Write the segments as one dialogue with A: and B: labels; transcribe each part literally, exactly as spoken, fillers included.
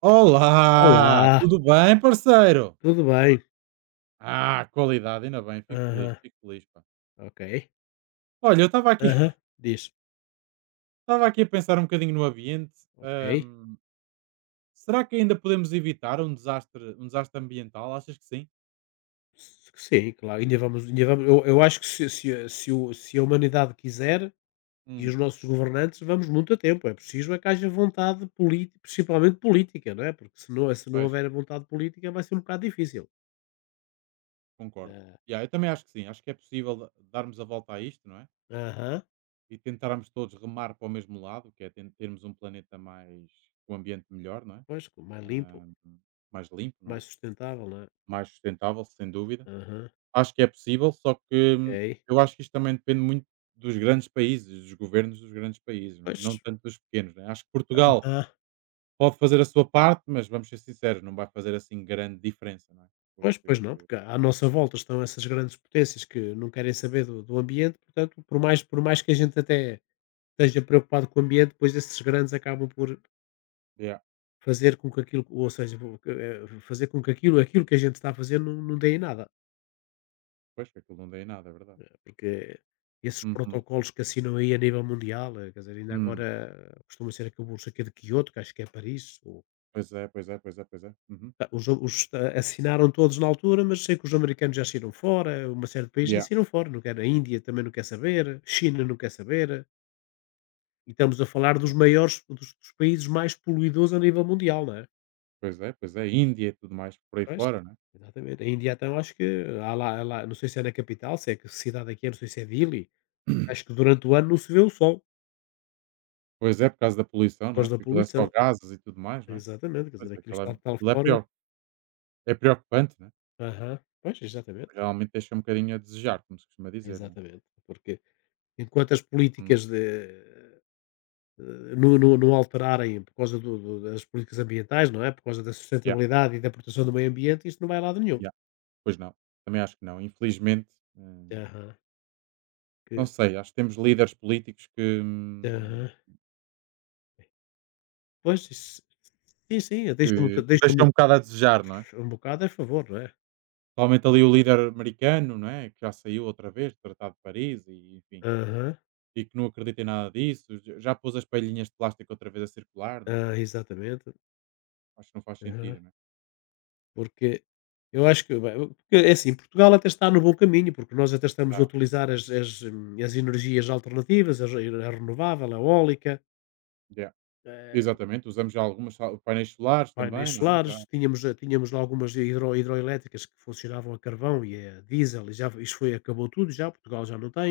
A: Olá,
B: Olá,
A: tudo bem, parceiro?
B: tudo bem?
A: Ah, qualidade, ainda bem, fico feliz,
B: Aham.
A: fico feliz, pá.
B: Ok.
A: Olha, eu estava aqui,
B: Aham. Diz.
A: estava aqui a pensar um bocadinho no ambiente.
B: Ok.
A: hum, Será que ainda podemos evitar um desastre, um desastre ambiental? Achas que sim?
B: Sim, claro, ainda vamos ainda vamos eu eu acho que se se a se o se a humanidade quiser, e os
A: Hum,
B: nossos governantes, vamos muito a tempo. É preciso é que haja vontade política, principalmente política, não é, porque se não se não
A: Pois,
B: houver vontade política vai ser um bocado difícil.
A: concordo.
B: Ah.
A: Yeah, eu também acho que sim, acho que é possível darmos a volta a isto, não é?
B: Aham.
A: E tentarmos todos remar para o mesmo lado, que é ten- termos um planeta mais, com um ambiente melhor, não é?
B: Pois, mais limpo,
A: Hum, mais limpo, não é?
B: mais sustentável, não é?
A: Mais sustentável, sem dúvida.
B: Aham.
A: Acho que é possível, só que hum,
B: Ok.
A: eu acho que isto também depende muito dos grandes países, dos governos dos grandes países, não é? Não
B: Pois.
A: tanto dos pequenos, não é? Acho que Portugal
B: Aham.
A: pode fazer a sua parte, mas vamos ser sinceros, não vai fazer assim grande diferença, não é?
B: Pois, pois
A: Porque,
B: não, porque à nossa volta estão essas grandes potências que não querem saber do, do ambiente, portanto, por mais, por mais que a gente até esteja preocupado com o ambiente, depois esses grandes acabam por
A: yeah,
B: fazer com que aquilo, ou seja, vo- que, eh, fazer com que aquilo, aquilo que a gente está a fazer não, não dê em nada,
A: pois que aquilo não dá em nada, é verdade.
B: porque esses
A: Uhum.
B: protocolos que assinam aí a nível mundial, eh, quer dizer, ainda
A: Hum.
B: agora eh, costuma ser aquele bolso aqui de Kyoto, que acho que é Paris, ou.
A: Pois é, pois é, pois é, pois é. Uhum.
B: Ah, os os eh, assinaram todos na altura, mas sei que os americanos já saíram fora, uma série de países já
A: Yeah,
B: saíram fora, não quer a Índia também não quer saber, China não quer saber, e estamos a falar dos
A: yeah.
B: maiores, dos, dos países mais poluidores a nível mundial, não é?
A: Pois é, pois é. Índia e tudo mais por aí
B: Pois?
A: fora, não é?
B: Exatamente. A Índia então acho que há lá, há lá- não sei se é na capital, se é que cidade aqui é, não sei se é Dili, acho que durante o ano não se vê o sol,
A: Pois é, por causa da poluição,
B: por
A: não é?
B: causa da
A: Porque aquilo é só
B: poluição.
A: gases e tudo mais, não é?
B: Exatamente, quer
A: Pois,
B: dizer,
A: é,
B: aquilo
A: aquilo é,
B: está de tal
A: aquilo é
B: forma.
A: preo é preocupante, né?
B: Aham, pois, exatamente,
A: Realmente deixa um bocadinho a desejar, como se costuma dizer, né?
B: exatamente. Porque enquanto as
A: Hum,
B: políticas de, eh, não, não, não alterarem por causa do, do- das políticas ambientais, não é? Por causa da
A: yeah,
B: sustentabilidade e da proteção do meio ambiente, isso não vai a lado nenhum.
A: yeah. Pois não, também acho que não. Infelizmente, hum,
B: Aham,
A: não
B: que-
A: sei, acho que temos líderes políticos que, hum,
B: aham. Pois, isso- sim, sim, deixa-me
A: que, que
B: deixa
A: deixam um bocado a desejar, não é?
B: um bocado a favor, não é?
A: Principalmente ali o líder americano, não é? Que já saiu outra vez do Tratado de Paris e enfim,
B: Aham,
A: e que não acredita em nada disso, j- já pôs as palhinhas de plástico outra vez a circular, não é?
B: ah, exatamente.
A: Acho que não faz
B: Aham.
A: sentido, não é?
B: Porque eu acho que, bem, porque, é assim, Portugal até está no bom caminho, porque nós até estamos a
A: Ah,
B: utilizar as, as, hum, as energias alternativas, a, re- a renovável, a eólica.
A: yeah. Exatamente, usamos já algumas sal- painéis solares
B: Painéis
A: também, não é?
B: solares,
A: Já
B: tínhamos, eh, tínhamos lá algumas hidro hidroelétricas que funcionavam a carvão e a diesel e já isso foi acabou tudo já, Portugal já não tem.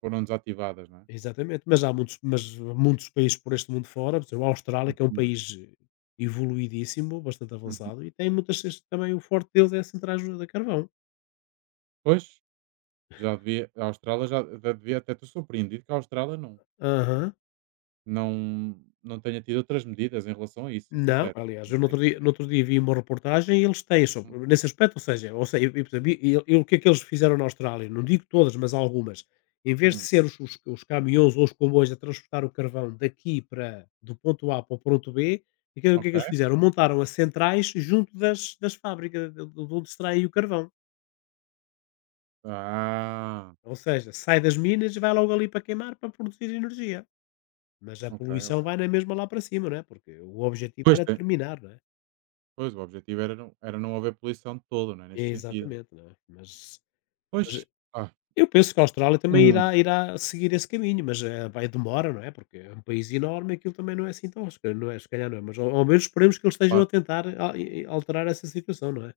A: foram desativadas, não é?
B: Exatamente, mas há muitos, mas há muitos países por este mundo fora, por exemplo, a Austrália, que é um
A: Hum,
B: país eh, evoluidíssimo, bastante
A: uhum.
B: avançado e tem muitas, também o forte deles é centrais a carvão.
A: Pois, já devia, a Austrália já, já devia, até estou surpreendido que a Austrália não,
B: Aham.
A: não, não tenha tido outras medidas em relação a isso, sou
B: Não,
A: sincero.
B: aliás, eu no
A: Pensei
B: outro dia, no
A: que-
B: outro dia vi uma reportagem e eles têm sobre,
A: Uhum.
B: nesse aspecto, ou seja, ou seja, e, e, e- e o que é que eles fizeram na Austrália? Não digo todas, mas algumas. Em
A: Hum, hum,
B: vez de
A: hum,
B: ser os, os, os caminhões ou os comboios a transportar o carvão daqui para do ponto A para o ponto B, o que, é- o que é que eles
A: ok.
B: fizeram? Montaram as centrais junto das, das fábricas de, de onde extraem o carvão.
A: Ah,
B: Ou seja, sai das minas e vai logo ali para queimar para produzir energia. Mas a
A: ok, ok.
B: poluição vai na mesma lá para cima, não é? Porque o objetivo
A: Pois
B: era
A: tem.
B: terminar, não é?
A: Pois o objetivo era não, era não haver poluição de todo, não é? Nesse sentido.
B: Exatamente, não é? Mas Mas eh,
A: Pois, ah,
B: eu penso que a Austrália também
A: hum,
B: irá irá seguir esse caminho, mas, eh, vai demora, não é, porque é um país enorme, e aquilo também não é assim tão, se calhar não é, se calhar não é mas ao ao menos esperemos que eles estejam a
A: claro.
B: tentar a e e alterar essa situação, não é?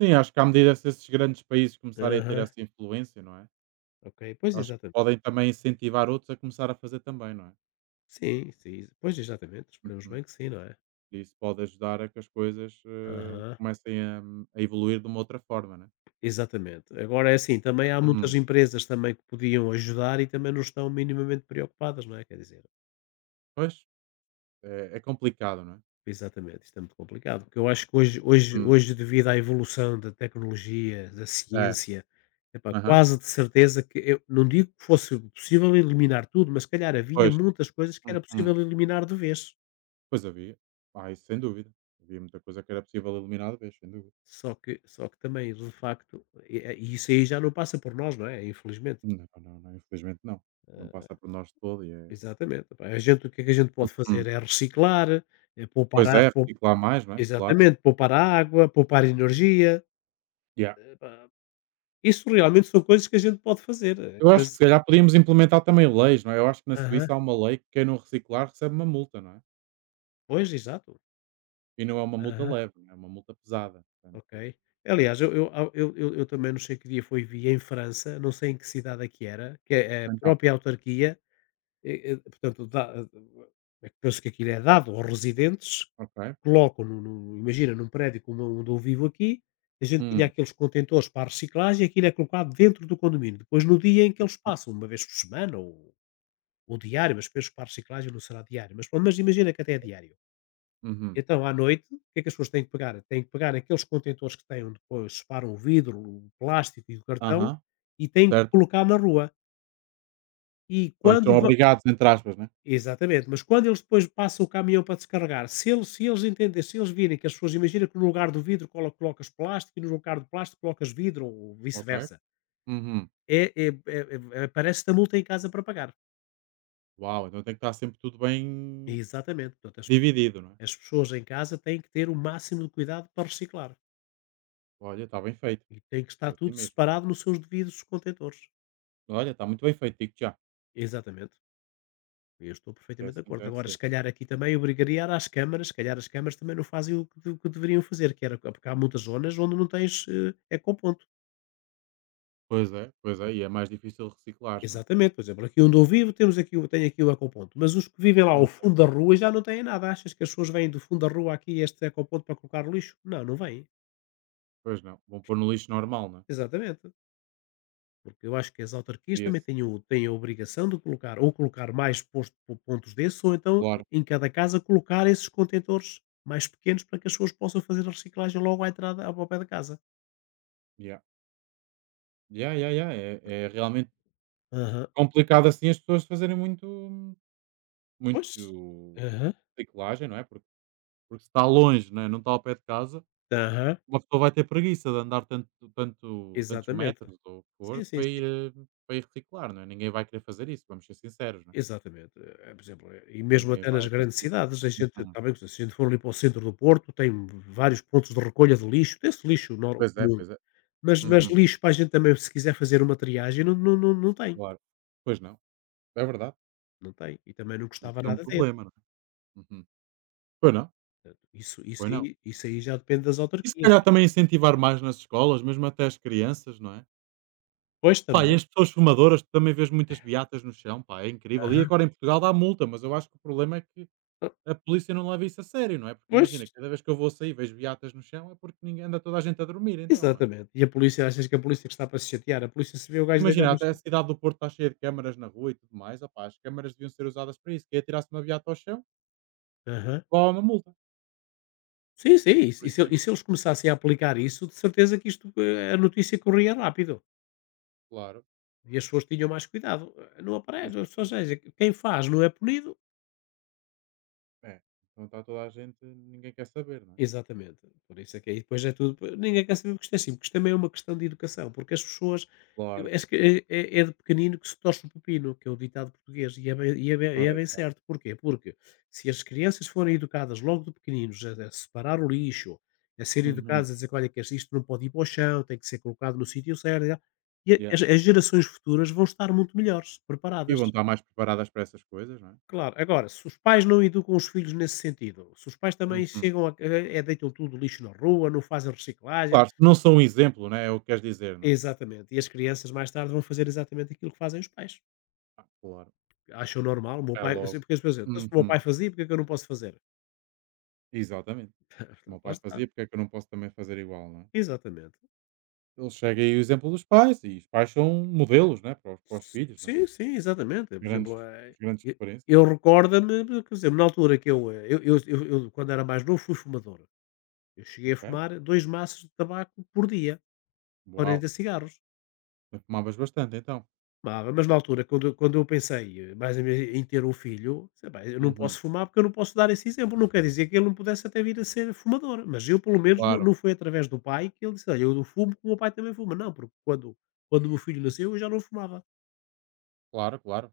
A: Sim, acho que à medida que esses grandes países começarem a ter
B: Aham,
A: essa influência, não é?
B: ok. Pois,
A: Acho que
B: exatamente.
A: podem também incentivar outros a começar a fazer também, não é?
B: Sim, sim. Pois, exatamente, esperemos
A: Uhum.
B: bem que sim, não é?
A: Isso pode ajudar a que as coisas, eh,
B: Aham,
A: comecem a a evoluir de uma outra forma, né.
B: exatamente. Agora é assim, também há muitas
A: Hum,
B: empresas também que podiam ajudar e também não estão minimamente preocupadas, não é, quer dizer.
A: pois, é é complicado, não é?
B: Exatamente, isto é muito complicado, porque eu acho que hoje hoje
A: Hum,
B: hoje devido à evolução da tecnologia, da
A: é,
B: ciência, epá,
A: aham,
B: quase de certeza que eu não digo que fosse possível eliminar tudo, mas se calhar havia
A: pois,
B: muitas coisas que era
A: uhum.
B: possível eliminar de vez.
A: Pois havia. Ah, isso sem dúvida. Havia muita coisa que era possível eliminar de vez, sem dúvida.
B: Só que só que também, de facto, e eh, e isso aí já não passa por nós, não é, infelizmente.
A: Não, não, não, infelizmente não. Não passa por nós de todo e
B: Ah,
A: é
B: exatamente, epá, a gente o que é que a gente pode fazer
A: hum,
B: é reciclar, é poupar
A: pois
B: a
A: é,
B: pou
A: reciclar mais, não é, claro.
B: exatamente, poupar a água, poupar energia,
A: Yeah.
B: epá. Isso realmente são coisas que a gente pode fazer, eh,
A: Eu acho que
B: mas
A: se calhar podíamos implementar também leis, não é? Eu acho que na
B: aham,
A: Suíça há uma lei que quem não reciclar recebe uma multa, não é?
B: pois, exato.
A: E não é uma multa
B: Aham,
A: leve, não é uma multa pesada,
B: ok.
A: portanto.
B: Aliás, eu eu ao eu eu eu também não sei que dia foi, vi em França, não sei em que cidade é que era, que é é a própria autarquia, eh eh, portanto, dá eh, penso que aquilo é dado aos residentes,
A: Ok.
B: colocam no no imagina num prédio como onde eu vivo aqui, a gente tinha
A: Hum.
B: aqueles contentores para a reciclagem, aquilo é colocado dentro do condomínio. Depois no dia em que eles passam, uma vez por semana ou ou diário, mas penso que para a reciclagem não será diário, mas pronto, mas imagina que até é diário.
A: Uhum.
B: Então, à noite, o que é que as pessoas têm que pegar? Têm que pegar aqueles contentores que têm, onde depois separam o vidro, o plástico e o cartão,
A: Aham.
B: e têm que
A: Certo.
B: colocar na rua. E
A: Pois
B: quando
A: são
B: vão.
A: obrigados, entre aspas, né?
B: Exatamente. Mas quando eles depois passam o caminhão para descarregar, se eles, se eles entendem, se eles virem que as pessoas, imagina que no lugar do vidro colo- colocas plástico e no lugar do plástico colocas vidro ou
A: Ok.
B: vice-versa,
A: Uhum.
B: é, é, é, é, parece-te a multa em casa para pagar.
A: Uau, então tem que estar sempre tudo bem
B: Exatamente. Portanto, as,
A: dividido, não é?
B: as pessoas em casa têm que ter o máximo de cuidado para reciclar.
A: Olha, está bem feito.
B: E tem que
A: É
B: estar
A: assim
B: tudo
A: mesmo.
B: separado nos seus devidos contentores.
A: Olha, está muito bem feito, digo já.
B: Exatamente. Eu estou
A: É
B: perfeitamente de
A: assim que
B: acordo.
A: deve
B: Agora, se
A: ser.
B: calhar aqui também obrigaria às câmaras, se calhar as câmaras também não fazem o que, de- o que deveriam fazer, que era, porque há muitas zonas onde não tens eh, ecoponto.
A: Pois é, pois é, e é mais difícil reciclar, não é?
B: Exatamente, por exemplo, aqui onde eu vivo temos aqui, o- tem aqui o ecoponto, mas os que vivem lá ao
A: Hum,
B: fundo da rua já não têm nada. Achas que as pessoas vêm do fundo da rua aqui a este ecoponto para colocar lixo? Não, não vêm.
A: Pois não. Vão pôr no lixo normal, não é?
B: Exatamente. Porque eu acho que as autarquias também
A: Devia-se.
B: têm o têm a obrigação de colocar, ou colocar mais posto po pontos desses, ou então e
A: Claro.
B: em cada casa colocar esses contentores mais pequenos para que as pessoas possam fazer a reciclagem logo à entrada, ao pé da casa.
A: Yeah. Yeah, yeah, yeah. É, é realmente
B: Aham.
A: complicado assim as pessoas fazerem muito,
B: Pois.
A: muito
B: Aham.
A: reciclagem, não é? Porque, porque se está longe, não é? Não está ao pé de casa,
B: Aham.
A: uma pessoa vai ter preguiça de andar tanto, tanto, tantos
B: Exatamente.
A: metros ou o que
B: Sim,
A: for
B: sim,
A: para
B: sim.
A: ir, eh, para ir reciclar, não é? Ninguém vai querer fazer isso, vamos ser sinceros, não é?
B: Exatamente. Eh, por exemplo, eh, e mesmo
A: Ninguém
B: até nas
A: vai
B: grandes
A: fazer isso.
B: cidades, a gente
A: Uhum.
B: está bem que se a gente for ali para o centro do Porto, tem vários pontos de recolha de lixo, desse lixo nor
A: Pois é,
B: comum.
A: pois é.
B: Mas
A: Uhum,
B: mas lixo para a gente também, se quiser fazer uma triagem, não não não não tem.
A: claro. Pois não, é verdade.
B: Não tem. E também não
A: Isso
B: gostava
A: é um
B: nada dele.
A: problema, não é? Uhum. Pois não,
B: Isso isso
A: pois não.
B: aí isso aí já depende das
A: E se
B: autarquias,
A: calhar
B: né.
A: também incentivar mais nas escolas, mesmo até as crianças, não é?
B: Pois,
A: Pá, e
B: também.
A: as pessoas fumadoras, tu também vês muitas beatas no chão, pá, é incrível. E
B: Aham.
A: agora em Portugal dá multa, mas eu acho que o problema é que
B: Ah,
A: a polícia não leva isso a sério, não é? Porque
B: pois,
A: imagina, cada vez que eu vou sair vejo viatas no chão é porque ninguém, anda toda a gente a dormir, então, não é?
B: exatamente. E a polícia, achas que a polícia que está para se chatear? A polícia, se vê o gajo deitar
A: Imagina,
B: no
A: até a
B: chão.
A: cidade do Porto está cheia de câmaras na rua e tudo mais, opá, as câmaras deviam ser usadas para isso. Quem atirasse uma viata ao chão,
B: Aham.
A: levava uma multa,
B: Sim, sim. E se
A: por
B: e se e
A: exemplo.
B: se eles começassem a aplicar isso, de certeza que isto, eh, a notícia corria rápido.
A: Claro,
B: E as pessoas tinham mais cuidado. Eh, não aparece. Ou
A: exatamente.
B: seja, quem faz não é punido.
A: É, então está toda a gente, ninguém quer saber, não é?
B: Exatamente. Por isso é que aí depois é tudo. Ninguém quer saber. O que isto é simples, porque isto também é uma questão de educação, porque as pessoas. Eu
A: Claro,
B: acho que é, é- é de pequenino que se torce o pepino, que é o ditado português, e é bem, e é bem, e é
A: ora
B: bem
A: está.
B: certo. Porquê? Porque se as crianças forem educadas logo de pequeninos, a, a separar o lixo, a ser
A: Uhum.
B: educadas a dizer que olha, que isto não pode ir para o chão, tem que ser colocado no sítio certo, e tal, e
A: Yeah.
B: as, as gerações futuras vão estar muito melhores,
A: E
B: preparadas.
A: vão estar mais preparadas para essas coisas, não é?
B: Claro, agora, se os pais não educam os filhos nesse sentido, se os pais também
A: Uhum.
B: chegam a, eh, deitam tudo lixo na rua, não fazem reciclagem,
A: Claro, se não são um exemplo, não é? É o que queres dizer, não é?
B: exatamente, e as crianças mais tarde vão fazer exatamente aquilo que fazem os pais.
A: Ah, claro,
B: Acham normal, o meu
A: é
B: pai, eu sei
A: logo.
B: porque as pessoas dizem: "Então, se o meu pai
A: Uhum.
B: fazia, porque é que eu não posso fazer?"
A: Exatamente. O meu
B: Portanto, lá
A: pai
B: está,
A: fazia, porque é que eu não posso também fazer igual, não é?
B: exatamente.
A: Ele chega aí o exemplo dos pais e os pais são modelos, né, para os, para os filhos, né?
B: Sim, sim, exatamente. Por exemplo,
A: Grandes,
B: eh,
A: grandes
B: eu,
A: referências.
B: eu recordo-me, de- por exemplo, na altura que eu, eh, eu, eu, eu- eu, quando era mais novo, fui fumador. Eu cheguei a
A: Ok?
B: fumar dois maços de tabaco por dia,
A: Uau!
B: quarenta cigarros.
A: Tu fumavas bastante então?
B: Fumava, mas na altura quando eu quando eu pensei, eh, mais em ve em ter um filho, sei bem, eu não
A: Uhum.
B: posso fumar, porque eu não posso dar esse exemplo, não quer dizer que ele não pudesse até vir a ser fumador, mas eu pelo menos não
A: Claro,
B: não foi através do pai que ele disse: "Olha, eu não fumo porque o meu pai também fuma", não, porque quando quando o meu filho nasceu eu já não fumava.
A: claro, claro.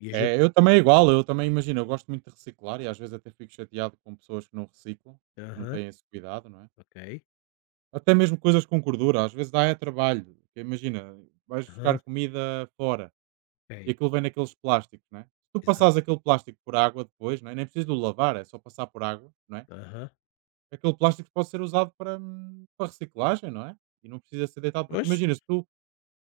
B: E a gente
A: É, eu também é igual, eu também imagino, eu gosto muito de reciclar e às vezes até fico chateado com pessoas que não reciclam, que não
B: aham,
A: têm esse cuidado, não é?
B: ok,
A: Até mesmo coisas com gordura, às vezes dá é trabalho, porque imagina, vais
B: aham,
A: buscar comida fora. E
B: ok,
A: aquilo vem naqueles plásticos, não é? Se tu passares
B: exato,
A: aquele plástico por água depois, não é? Nem precisas de o lavar, é só passar por água, não é?
B: aham,
A: Aquele plástico pode ser usado para, hum, para reciclagem, não é? E não precisa ser deitado, porque
B: pois,
A: imagina, se tu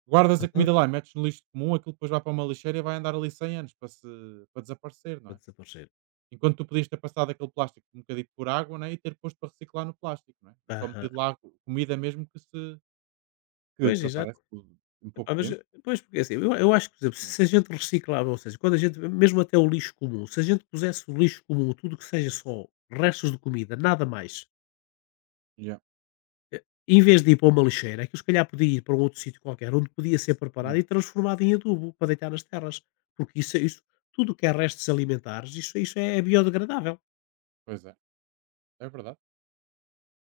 A: guardas a
B: aham,
A: comida lá e metes no lixo comum, aquilo depois vai para uma lixeira e vai andar ali cem anos para, se, para desaparecer, não
B: para
A: é?
B: desaparecer.
A: Enquanto tu podias ter passado aquele plástico um bocadinho por água, né, e ter posto para reciclar no plástico, não é? E só
B: Aham,
A: metido lá co- comida mesmo que se que
B: pois exato.
A: desaparece por- em
B: Epá,
A: pouco
B: mas,
A: tempo.
B: eh, pois, porque é assim, eu eu acho que, por exemplo,
A: Hum.
B: se a gente reciclava, ou seja, quando a gente, mesmo até o lixo comum, se a gente pusesse o lixo comum, tudo que seja só restos de comida, nada mais,
A: Yeah.
B: eh, em vez de ir para uma lixeira, aquilo se calhar podia ir para um outro sítio qualquer, onde podia ser preparado e
A: Hum.
B: transformado em adubo para deitar nas terras. Porque isso, é, isso tudo que é restos alimentares, isso, isso é biodegradável.
A: Pois é, é verdade.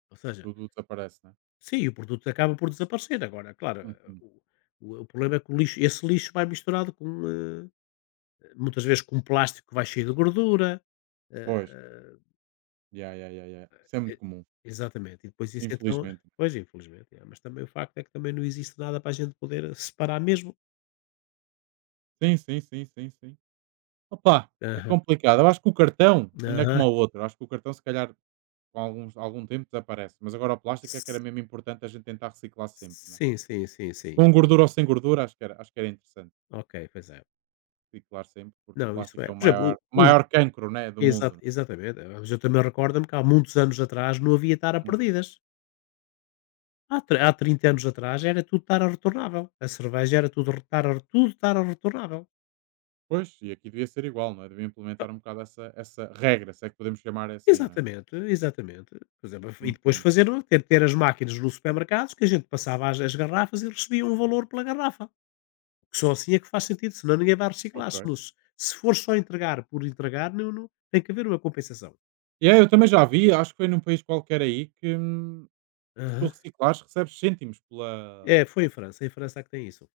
B: Ou seja,
A: Tudo desaparece, não
B: sim, o produto acaba por desaparecer. Agora, claro,
A: é?
B: eh, o, o- o problema é que o lixo, esse lixo vai misturado com, eh, muitas vezes com plástico que vai cheio de gordura. Ah,
A: Pois.
B: ah,
A: Ya, ya, ya, ya. Isso é muito
B: e
A: comum,
B: exatamente. E depois isso então
A: infelizmente.
B: pois, infelizmente, é. Mas também o facto é que também não existe nada para a gente poder eh, separar mesmo.
A: Sim, sim, sim, sim, sim. Opa, é
B: Aham.
A: complicado. Eu acho que o cartão, ainda é
B: Aham.
A: como o outro, eu acho que o cartão se calhar com alguns, algum tempo desaparece, mas agora o plástico é que era
B: S
A: mesmo importante a gente tentar reciclar sempre, né?
B: sim, sim, sim, sim.
A: Com gordura ou sem gordura, acho que era, acho que era interessante
B: Ok, pois é.
A: reciclar sempre, porque o
B: Não, isso
A: plástico
B: é.
A: é o
B: Por
A: maior,
B: exemplo,
A: o
B: o
A: maior
B: o
A: cancro, né, do
B: exa
A: mundo, né?
B: exatamente. eh, Mas eu também recordo-me que há muitos anos atrás não havia tara
A: Uhum,
B: perdidas. Há tre há
A: pois.
B: trinta anos atrás era tudo tara retornável. A cerveja era tudo re tara tudo tara retornável.
A: Pois, e aqui devia ser igual, não é? Devia implementar um bocado essa, essa regra, se é que podemos chamar assim, não é?
B: Exatamente, exatamente. Por exemplo, e depois
A: Uhum,
B: fazer ter, ter as máquinas nos supermercados que a gente passava as, as garrafas e recebia um valor pela garrafa. Só assim é que faz sentido, senão ninguém vai reciclar. Se,
A: ok.
B: não se se for só entregar por entregar, não, não- tem que haver uma compensação.
A: Yeah, eu também já vi, acho que foi num país qualquer aí que hum, se tu
B: Aham.
A: reciclares recebes cêntimos pela.
B: É, foi em França, em França é que tem isso.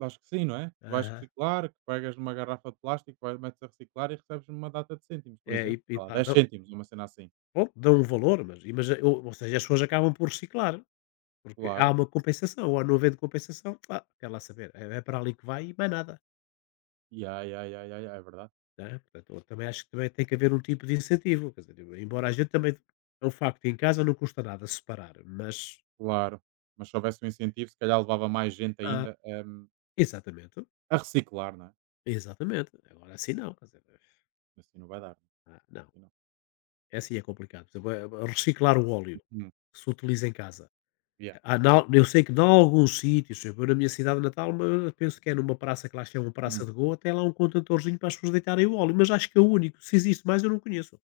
A: Acho que sim, não é? Tu vais
B: Aham.
A: reciclar, que pegas numa garrafa de plástico, vais, metes a reciclar e recebes uma data de cêntimos, por
B: É,
A: exemplo.
B: e, e
A: Sei lá,
B: pá,
A: dez
B: dão,
A: cêntimos, uma cena assim.
B: bom, dão um valor, mas, e- mas ou, ou seja, as pessoas acabam por reciclar, porque há
A: Claro.
B: uma compensação, ou há não havendo compensação, pá, quer lá saber, é, é para ali que vai e mais nada.
A: Yeah, yeah, yeah, yeah, yeah, é verdade.
B: Não é? Portanto, eu também acho que também tem que haver um tipo de incentivo, quer dizer, embora a gente também é um facto, em casa não custa nada separar, mas
A: Claro. Mas se houvesse um incentivo, se calhar levava mais gente
B: ah,
A: ainda hum,
B: exatamente,
A: a reciclar, não é?
B: exatamente. Agora assim não, quer dizer,
A: Assim não vai dar, né?
B: ah, não,
A: Assim não.
B: é assim é complicado. Por exemplo, eh, reciclar o óleo
A: Hum,
B: que se utiliza em casa.
A: yeah.
B: Ah, na- eu sei que em alguns sítios, eu vou na minha cidade natal, mas penso que é numa praça que lá chama um Praça
A: Hum.
B: de Goa, tem lá um contentorzinho para as pessoas deitarem o óleo, mas acho que é o único. Se existe mais, eu não conheço.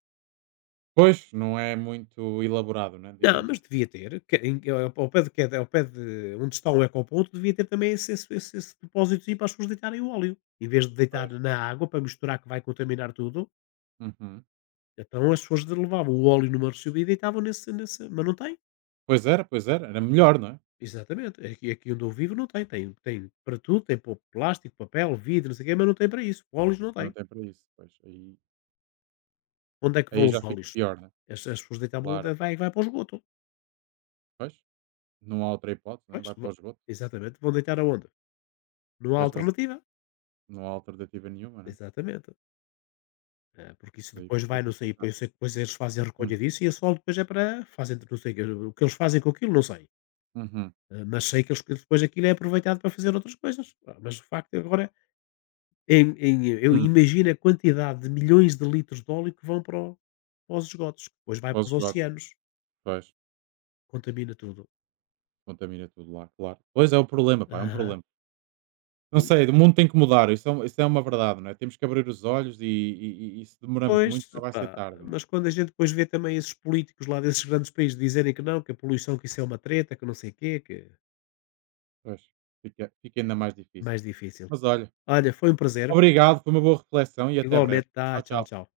A: Pois, não é muito elaborado, né,
B: Não,
A: digamos
B: mas
A: assim.
B: devia ter, que em ao ao pé de que ao pé de onde está o ecoponto devia ter também esse esse esse esse depósitozinho para as pessoas deitarem o óleo. Em vez de deitar
A: Pois.
B: na água para misturar que vai contaminar tudo,
A: Uhum.
B: então as pessoas de levavam o óleo numa recibida e deitavam nesse nesse mas não tem.
A: Pois era, pois era. Era melhor, não é?
B: Exatamente, aqui aqui onde eu vivo não tem, tem tem para tudo, tem para o plástico, papel, vidro, não sei o quê, mas não tem para isso, óleos não tem.
A: Não tem para isso, pois. Aí
B: Onde é que vão
A: aí
B: os
A: já fica
B: óleos?
A: pior, né?
B: As as pessoas deitavam
A: Claro.
B: vai vai para o esgoto.
A: Pois, não há outra hipótese, né?
B: Pois,
A: Vai para
B: va
A: o esgoto.
B: exatamente, vão deitar aonde? Não há
A: Tens razão.
B: alternativa.
A: Não há alternativa nenhuma, né?
B: Exatamente. Eh, porque isso
A: Aí
B: depois
A: fica
B: vai, não sei,
A: complicado.
B: depois, depois eles fazem a recolha
A: Hum.
B: disso e a sol depois é para fazem, não sei, o que eles fazem com aquilo, não sei.
A: Uhum.
B: Eh, Mas sei que eles, que depois aquilo é aproveitado para fazer outras coisas. Ah, mas o facto é agora, em, em- eu
A: Hum.
B: imagino a quantidade de milhões de litros de óleo que vão para, o- para os esgotos, que depois vai
A: Para
B: para
A: os
B: os
A: esgotos.
B: oceanos,
A: Pois,
B: contamina tudo.
A: contamina tudo lá, claro. Pois é o problema, pá, é um
B: Aham.
A: problema. Não sei, o mundo tem que mudar, isso é, um- isso é uma verdade, não é? Temos que abrir os olhos e, e- e- e se demoramos
B: Pois,
A: muito já vai ser
B: epá,
A: tarde, não é?
B: mas quando a gente depois vê também esses políticos lá desses grandes países dizerem que não, que a poluição, que isso é uma treta, que não sei o quê, que é
A: Pois, fica, fica ainda mais difícil.
B: mais difícil.
A: Mas olha,
B: Olha, foi um prazer.
A: obrigado, foi uma boa reflexão e até breve.
B: Igualmente, tá?
A: Tchau,
B: Tchau,
A: tchau.
B: tchau.